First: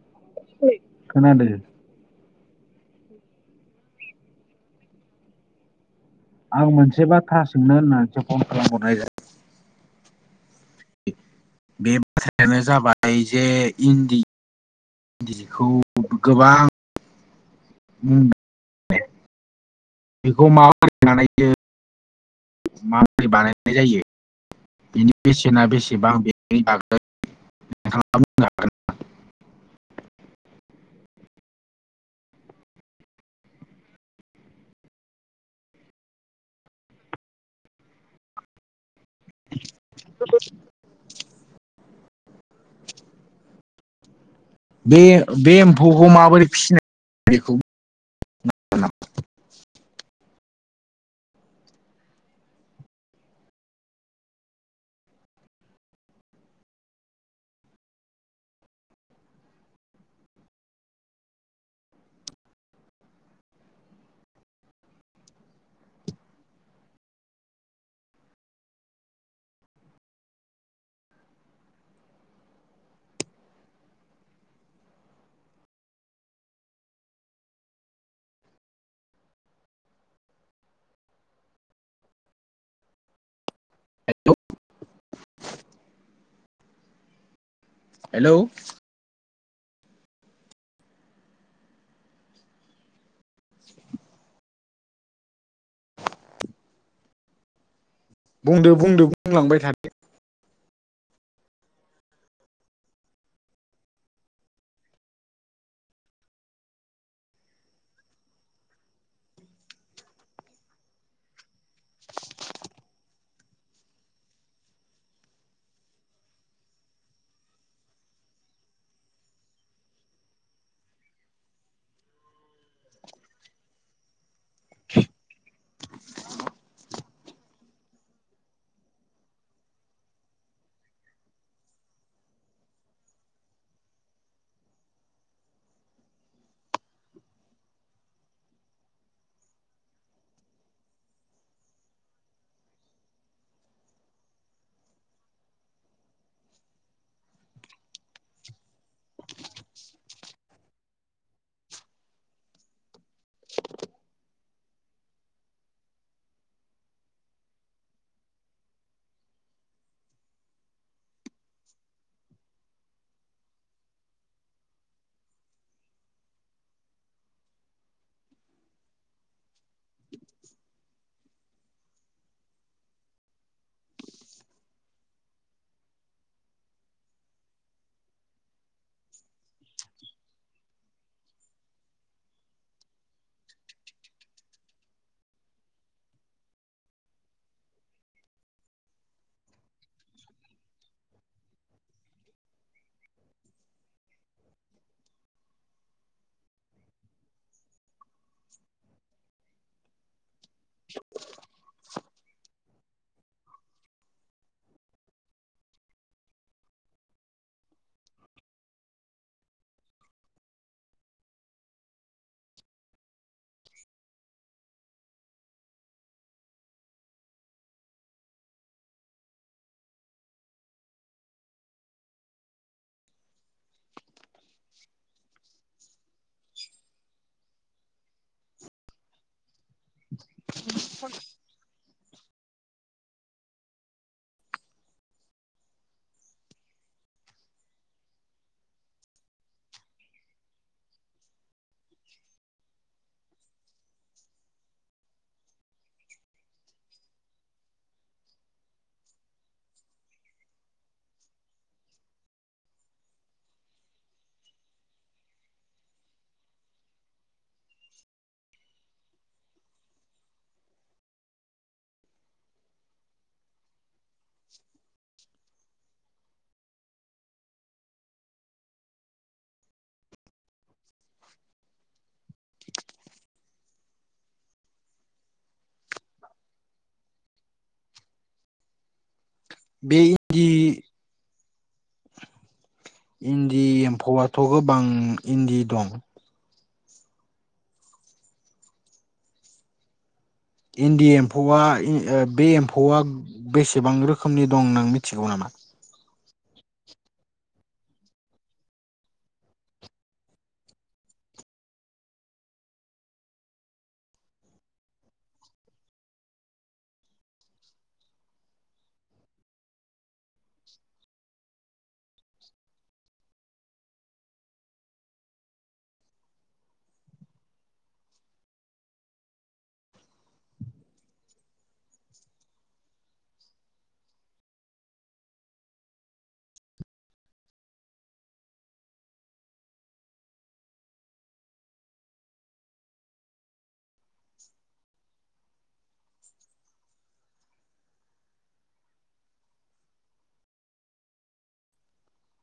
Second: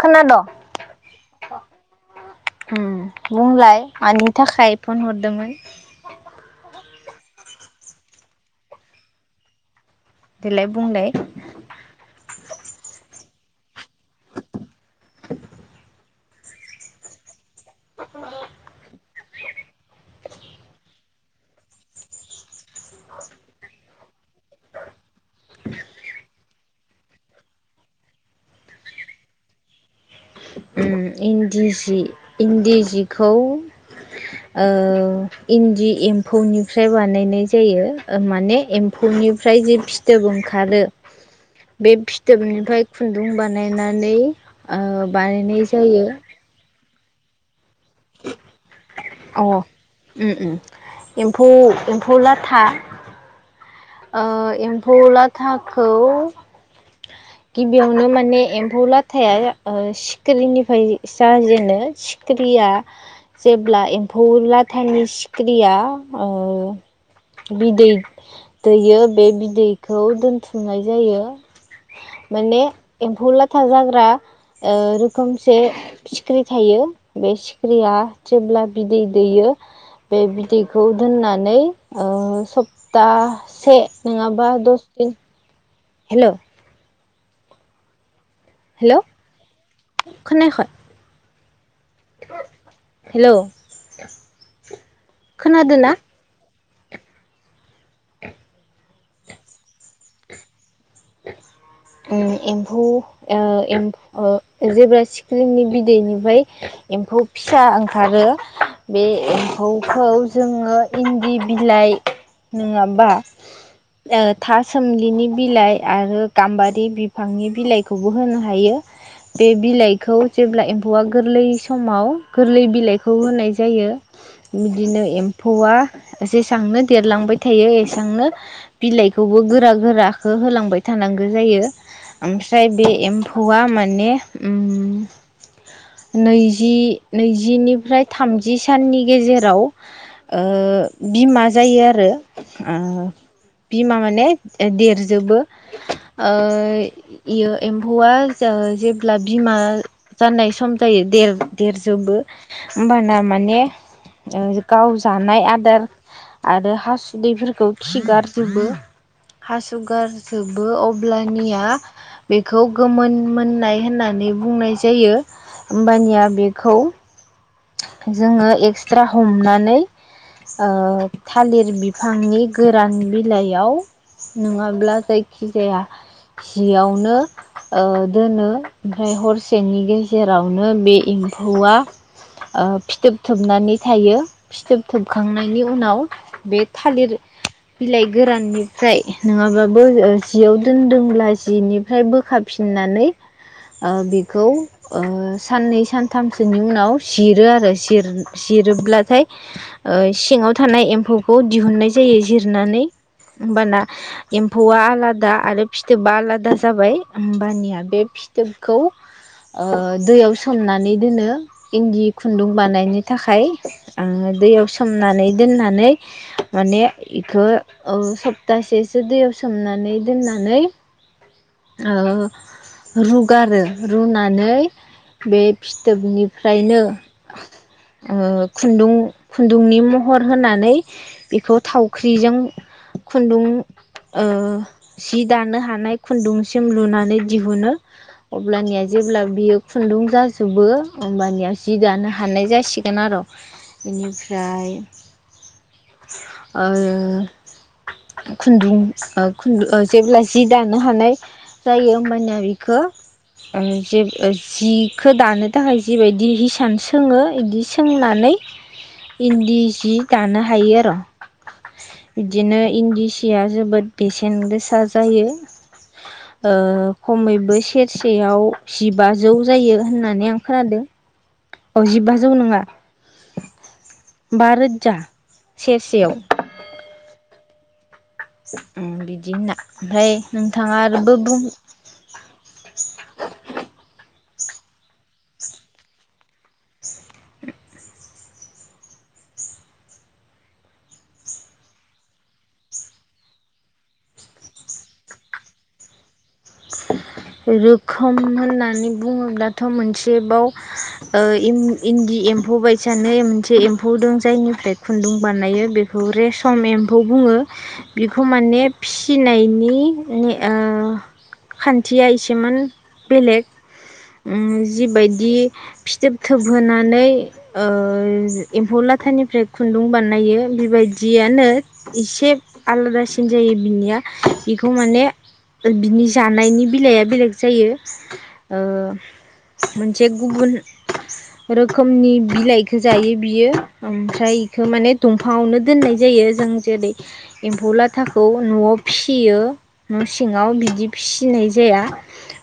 खोना द खोनादों बुंलाय मानि थाखाय फन हरदोंमोन? आं मोनसे बाथ्रा सोंनो होननानैसो फन खालामहरनाय जादों। देलाय बुंलाय बे बाथ्रायानो जाबाय जे इन्दि जिखौ गोबां मुं बेखौ माबोरै बानायो माबोरै बानायनाय जायो बेनि बेसेना बेसेबां बेनि बागै नोंथाङा बुंनो हागोन ना? उम इन्दि सि इन्दि सिखौ ओ इन्दि एम्फौनिफ्राय बानायनाय जायो। माने एम्फौनिफ्राय जि फिथोब ओंखारो बे फि फिथोबनिफ्राय खुन्दुं बानायनानै बे बे बानायनाय एम्फौखौ जायो। [unintelligible] बेखौ [inaudible] अ ओम ओम एम्फौ एम्फौ लाथा ओ एम्फौ लाथाखौ गिबियावनो माने एम्फौ लाथाया सिखिरिनिफ्राय जाजेनो सिखिरिया जेब्ला एम्फौ लाथायनि सिखिरिया ओ बिदै दैयो बे बिदैखौ दोनथुमनाय जायो। माने एम्फौ लाथा जाग्रा ओ रोखोमसे सिख्रि थायो बे सिखिरिया जेब्ला बिदै दैयो बे बिदैखौ दोननानै ओ सप्ता से हेलौ नङाबा दस दिन हेलौ हेलौ हेलौ खानायाखै? हेलौ खोनादोंना? बुंदो बुंदो बुंलांबाय थादो ओ एम्फौ ओ एमफ ओ जेब्ला सिख्रिनि बिदैनिफ्राय एम्फौ फिसा ओंखारो बे एम्फौखौ जोङो इन्दि बिलाइ नङाबा ओ था सोमलिनि बिलाइ आरो गाम्बारि बिफांनि बिलाइखौबो होनो हायो बे बिलाइखौ जेब्ला एम्फौआ गोरलै समाव गोरलै बिलाइखौ होनाय जायो बिदिनो एम्फौआ जेसांनो देरलांबाय थायो एसांनो बिलाइखौबो गोरा गोराखो होलांबाय थानांगौ जायो ओमफ्राय बे एम्फौआ माने ओम नैजि नैजिनिफ्राय थामजि साननि गेजेराव ओ बिमा जायो आरो ओ बिमा माने देरजोबो। ओ इयो एम्फौआ ओ जेब्ला बिमा जानाय सम जायो देर देरजोबो होनबाना माने ओ गाव जानाय आदार आरो हासुदैफोरखौ खिगारजुबो हासुगार जोबो अब्लानिया बेखौ गोमोन मोननाय होननानै बुंनाय जायो होमबानिया बेखौ जोङो एक्सट्रा हमनानै ओ थालिर बिफांनि गोरान बिलाइयाव नङाब्ला जायखिजाया जियावनो ओ दोनो ओमफ्राय हरसेनि गेजेरावनो बे एम्फौआ ओ फिथोब थोबनानै थायो फिथोब थोबखांनायनि उनाव बे थालिर बिलाइ गोराननिफ्राय नङाबाबो ओ जियाव दोनदोंब्ला जिनिफ्राय बोखाफिननानै ओ बेखौ ओ साननै सानथामसोनि उनाव जिरो आरो जिर जिरोब्लाथाय ओ सिङाव थानाय एम्फौखौ दिहुननाय जायो जिरनानै होमबाना एम्फौआ आलादा आरो फिथोबा आलादा जाबाय होमबानिया बे फिथोबखौ दैयाव ओ सोमनानै दोनो इन्दि खुन्दुं बानायनो थाखाय ओ दैयाव सोमनानै दोननानै माने बेखौ ओ सप्तासेसो दैयाव सोमनानै दोननानै ओ रुगारो रुनानै बे फिथोबनिफ्रायनो ओ खुन्दुं खुन्दुंनि महर होनानै बेखौ थावख्रि जों खुन्दुं ओ सि दानो हानाय खुन्दुंसिम लुनानै दिहुनो अब्लानिया जेब्ला बियो खुन्दुं जाजोबो होमबानिया जि दानो हानाय जासिगोन आरो बेनिफ्राय ओ खुन्दुं ओ खुन्दु जेब्ला जि दानो दानो हानाय जायो होमबानिया बिखौ ओ जिब जिखौ दानो थाखाय जिबायदि हिसान सोङो इदि सोंनानै इन्दि सि दानो हायो आर' बिदिनो इन्दि सिया जोबोद बेसेन गोसा जायो ओ खमैबो सेरसेयाव जिबाजौ जायो होननानै आं खोनादों औ जिबाजौ नङा बा रोजा सेरसेयाव [inaudible] बिदि होनना बे ओमफ्राय इन्दि नोंथाङा आरोबो बुं थ' गोबां इन्दि दं इन्दि एम्फौआ बे एम्फौआ बेसेबां रोखोमनि दं नों मिथिगौ नामा? रोखोम होननानै बुङोब्लाथ' मोनसेबाव इन्दि एम्फौ बायसानो मोनसे एम्फौ दं जायनिफ्राय खुन्दुं बानायो बेखौ रेसम एम्फौ बुङो बेखौ माने फिसिनायनि खान्थिया एसेमान बेलेग जिबायदि फिथोब थोबहोनानै एम्फौ लाथानिफ्राय खुन्दुं बानायो बिबायदियानो एसे आलादासिन जायो बिनिया बेखौ माने बिनि जानायनि बिलाइया बेलेग जायो मोनसे गुबुन रोखोमनि बिलाइखो जायो बियो ओमफ्राय इखौ माने दंफाङावनो दोननाय जायो जों जेरै एम्फौ लाथाखौ न'आव फिसियो न' सिङाव बिदि फिसिनाय जाया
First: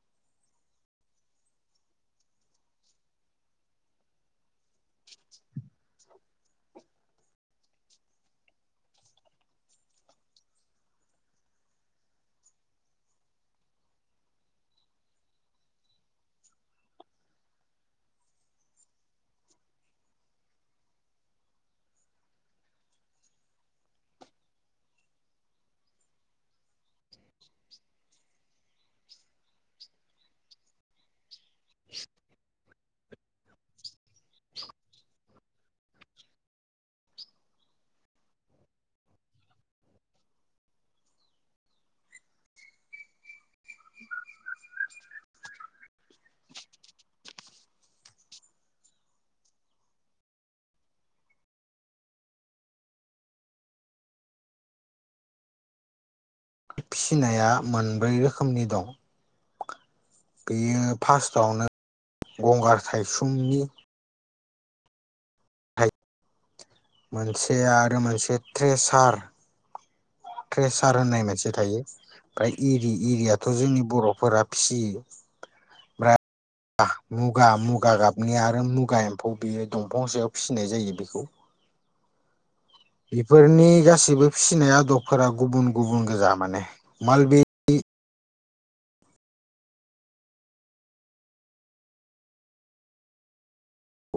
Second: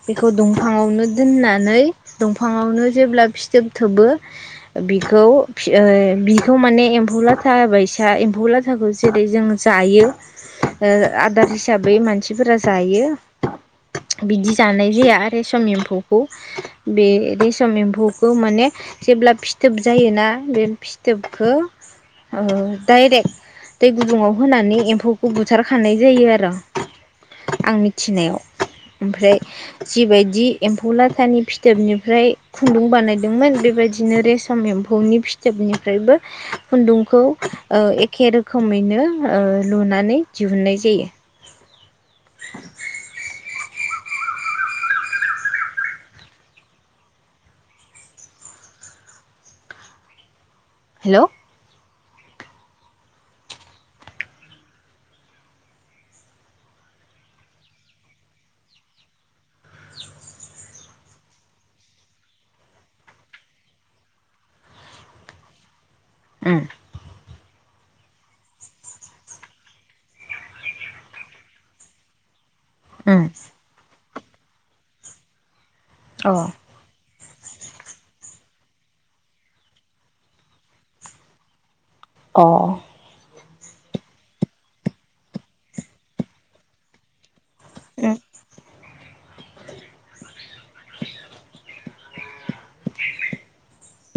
बेखौ दंफाङावनो दोननानै दंफाङावनो जेब्ला फिथोब थोबो बिखौ ओ बिखौ माने एम्फौ लाथा बायसा एम्फौ लाथाखौ जेरै जों जायो आदार हिसाबै मानसिफोरा जायो। बिदि जानाय जाया रेसम एम्फौखौ बे रेसम एम्फौखौ माने जेब्ला फिथोब जायोना बे फिथोबखौ ओ डायरेक्ट दै गुदुङाव होनानै एम्फौखौ बुथारखानाय जायो आर'। आंनि मिथिनायाव ओमफ्राय जिबायदि एम्फौ लाथानि फिथोबनिफ्राय खुन्दुं बानायदोंमोन बेबायदिनो रेसम एम्फौनि फिथोबनिफ्रायबो खुन्दुंखौ ओ एखे रोखोमैनो ओ लुनानै दिहुनन्नाय जायो। हेलौ फिसिनाया मोनब्रै रोखोमनि दं। बेयो फार्स्टआवनो गंगार थायसुंनि उम। मोनसे आरो मोनसे ट्रेसार ट्रेसार होननाय मोनसे थायो। ओमफ्राय एरि उम एरियाथ' जोंनि बर' फोरा फिसियो। अ [unintelligible] मुगा मुगा गाबनि आरो मुगा एम्फौ बेयो दंफां सायाव फिसिनाय जायो बेखौ। अ। बेफोरनि गासैबो फिसिनाय आदबफोरा गुबुन गुबुन गोजा माने मालबि [unintelligible]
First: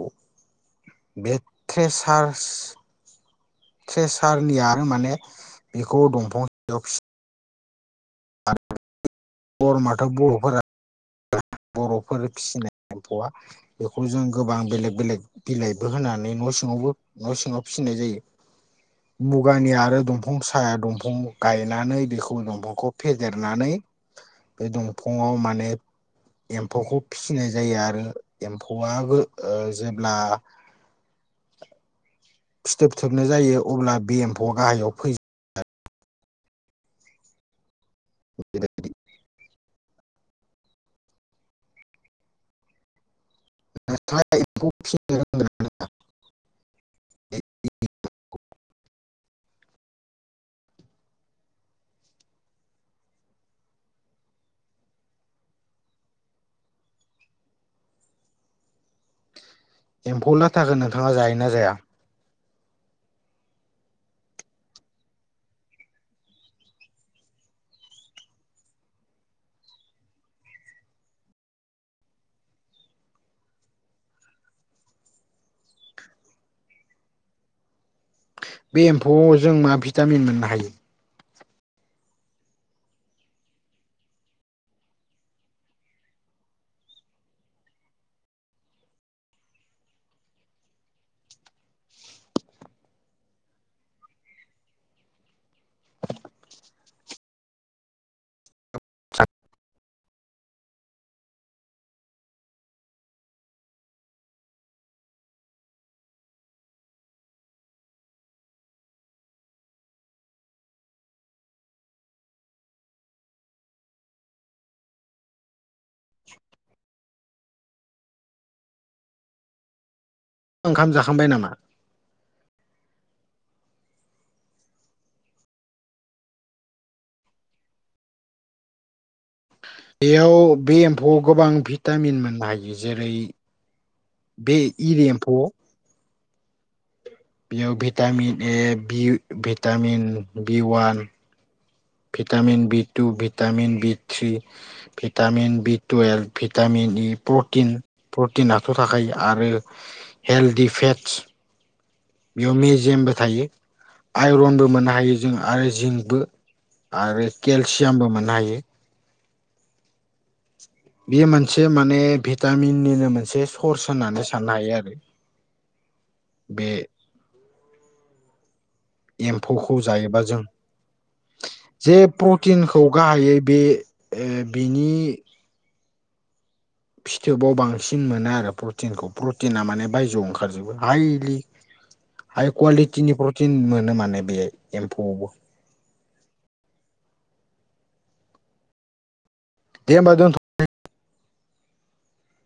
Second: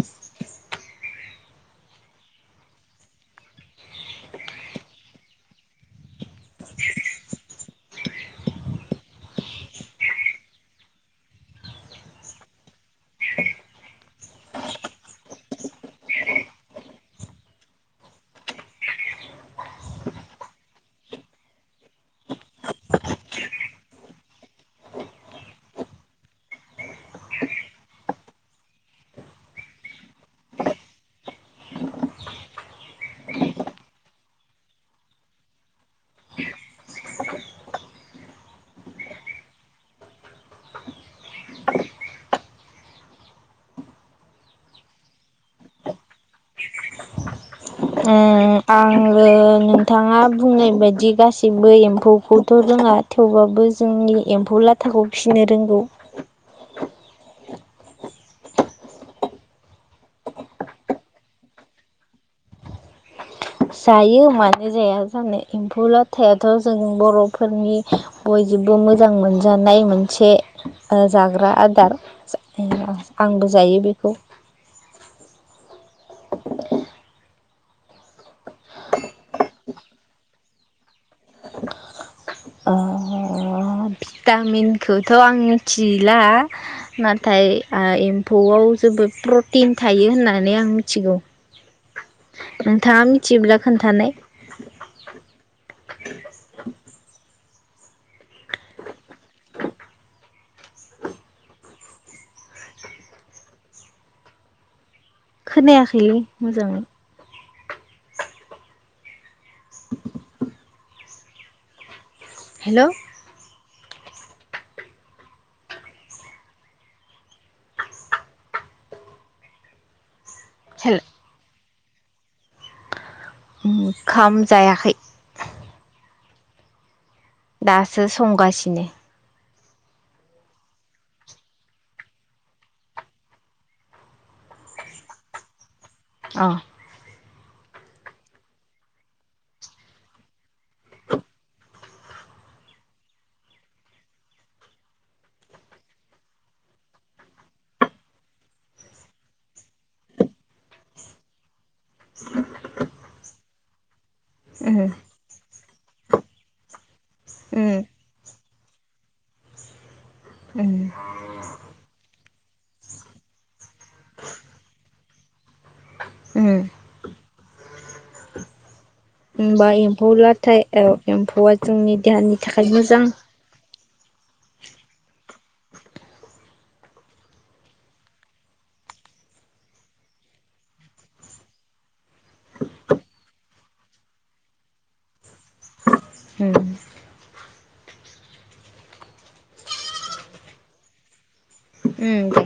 खौ बे ट्रेस्रारस ट्रेसारनिया माने बेखौ दंफां सायाव फि आरो [unintelligible] बर'माथाव बर'फोरा बर'फोर फिसिनाय एम्फौआ बेखौ जों गोबां बेलेग बेलेग बिलाइबो होनानै न' सिङावबो न' सिङाव फिसिनाय जायो मुगानि आरो दंफां साया दंफां गायनानै बेखौ दंफांखौ फेदेरनानै बे दंफाङाव माने एम्फौखौ फिसिनाय जायो आरो एम्फौआबो ओ जेब्ला फिथोब थोबनो जायो अब्ला बे एम्फौआ गाहायाव फै [unintelligible] [unintelligible] ओं नोंथाङा बुंनाय बायदि गासैबो एम्फौखौथ' रोङा थेवबो जोंनि एम्फौ लाथाखौ फिसिनो रोंगौ। एम्फौलाथाखो नोंथाङा जायोना जाया? जायो मानो जाया जानो एम्फौ लाथायाथ' जों बर'फोरनि बयजोंबो मोजां मोनजानाय मोनसे ओ जाग्रा आदार आंबो जायो बेखौ। बे एम्फौआव जों मा भिटामिन मोननो हायो? ओ भिटामिनखौथ' आं मिथिला नाथाय एम्फौआव जोबोद प्रटिन थायो होननानै आं मिथिगौ। नोंथांआ थिब्ला खोन्थानाय। खोनायाखै मोजांयै। [unintelligible] हेलौ। [unintelligible] ओंखाम हेल' जाखांबाय नामा? ओंखाम जायाखै। दासो संगासिनो। बेयाव बे एम्फौआव गोबां भिटामिन मोननो हायो जेरै बे इरि एम्फौआव अ। बेयाव vitamin A B vitamin B one vitamin B two vitamin B three vitamin B two A vitamin E protein protein आथ' थाखायो आरो हेल्दि फेटस बेयाव मेजेमबो थायो। आइरनबो उम मोननो हायो जों आय [unintelligible] आरो उम केलसियामबो मोननो हायो। उम बेयो मोनसे माने। गामिनिनो मोनसे सर्स होननानै साननो हायो आरो। ओं। बे होनबा एम्फौखौ एम्फौ जायोबा जों लाथा औ एम्फौआ जे जोंनि देहानि थाखाय प्रटिनखौ मोजां। गाहायै बे ओ बिनि। फिथोबाव बांसिन मोनो आरो प्रटिनखौ प्रटिना माने बायजोआव ओंखारजोबो हाइलि हाइ कुवालिटिनि प्रटिन मोनो माने बे एम्फौआवबो। उम दे होमबा दोनथनोसै। उम दे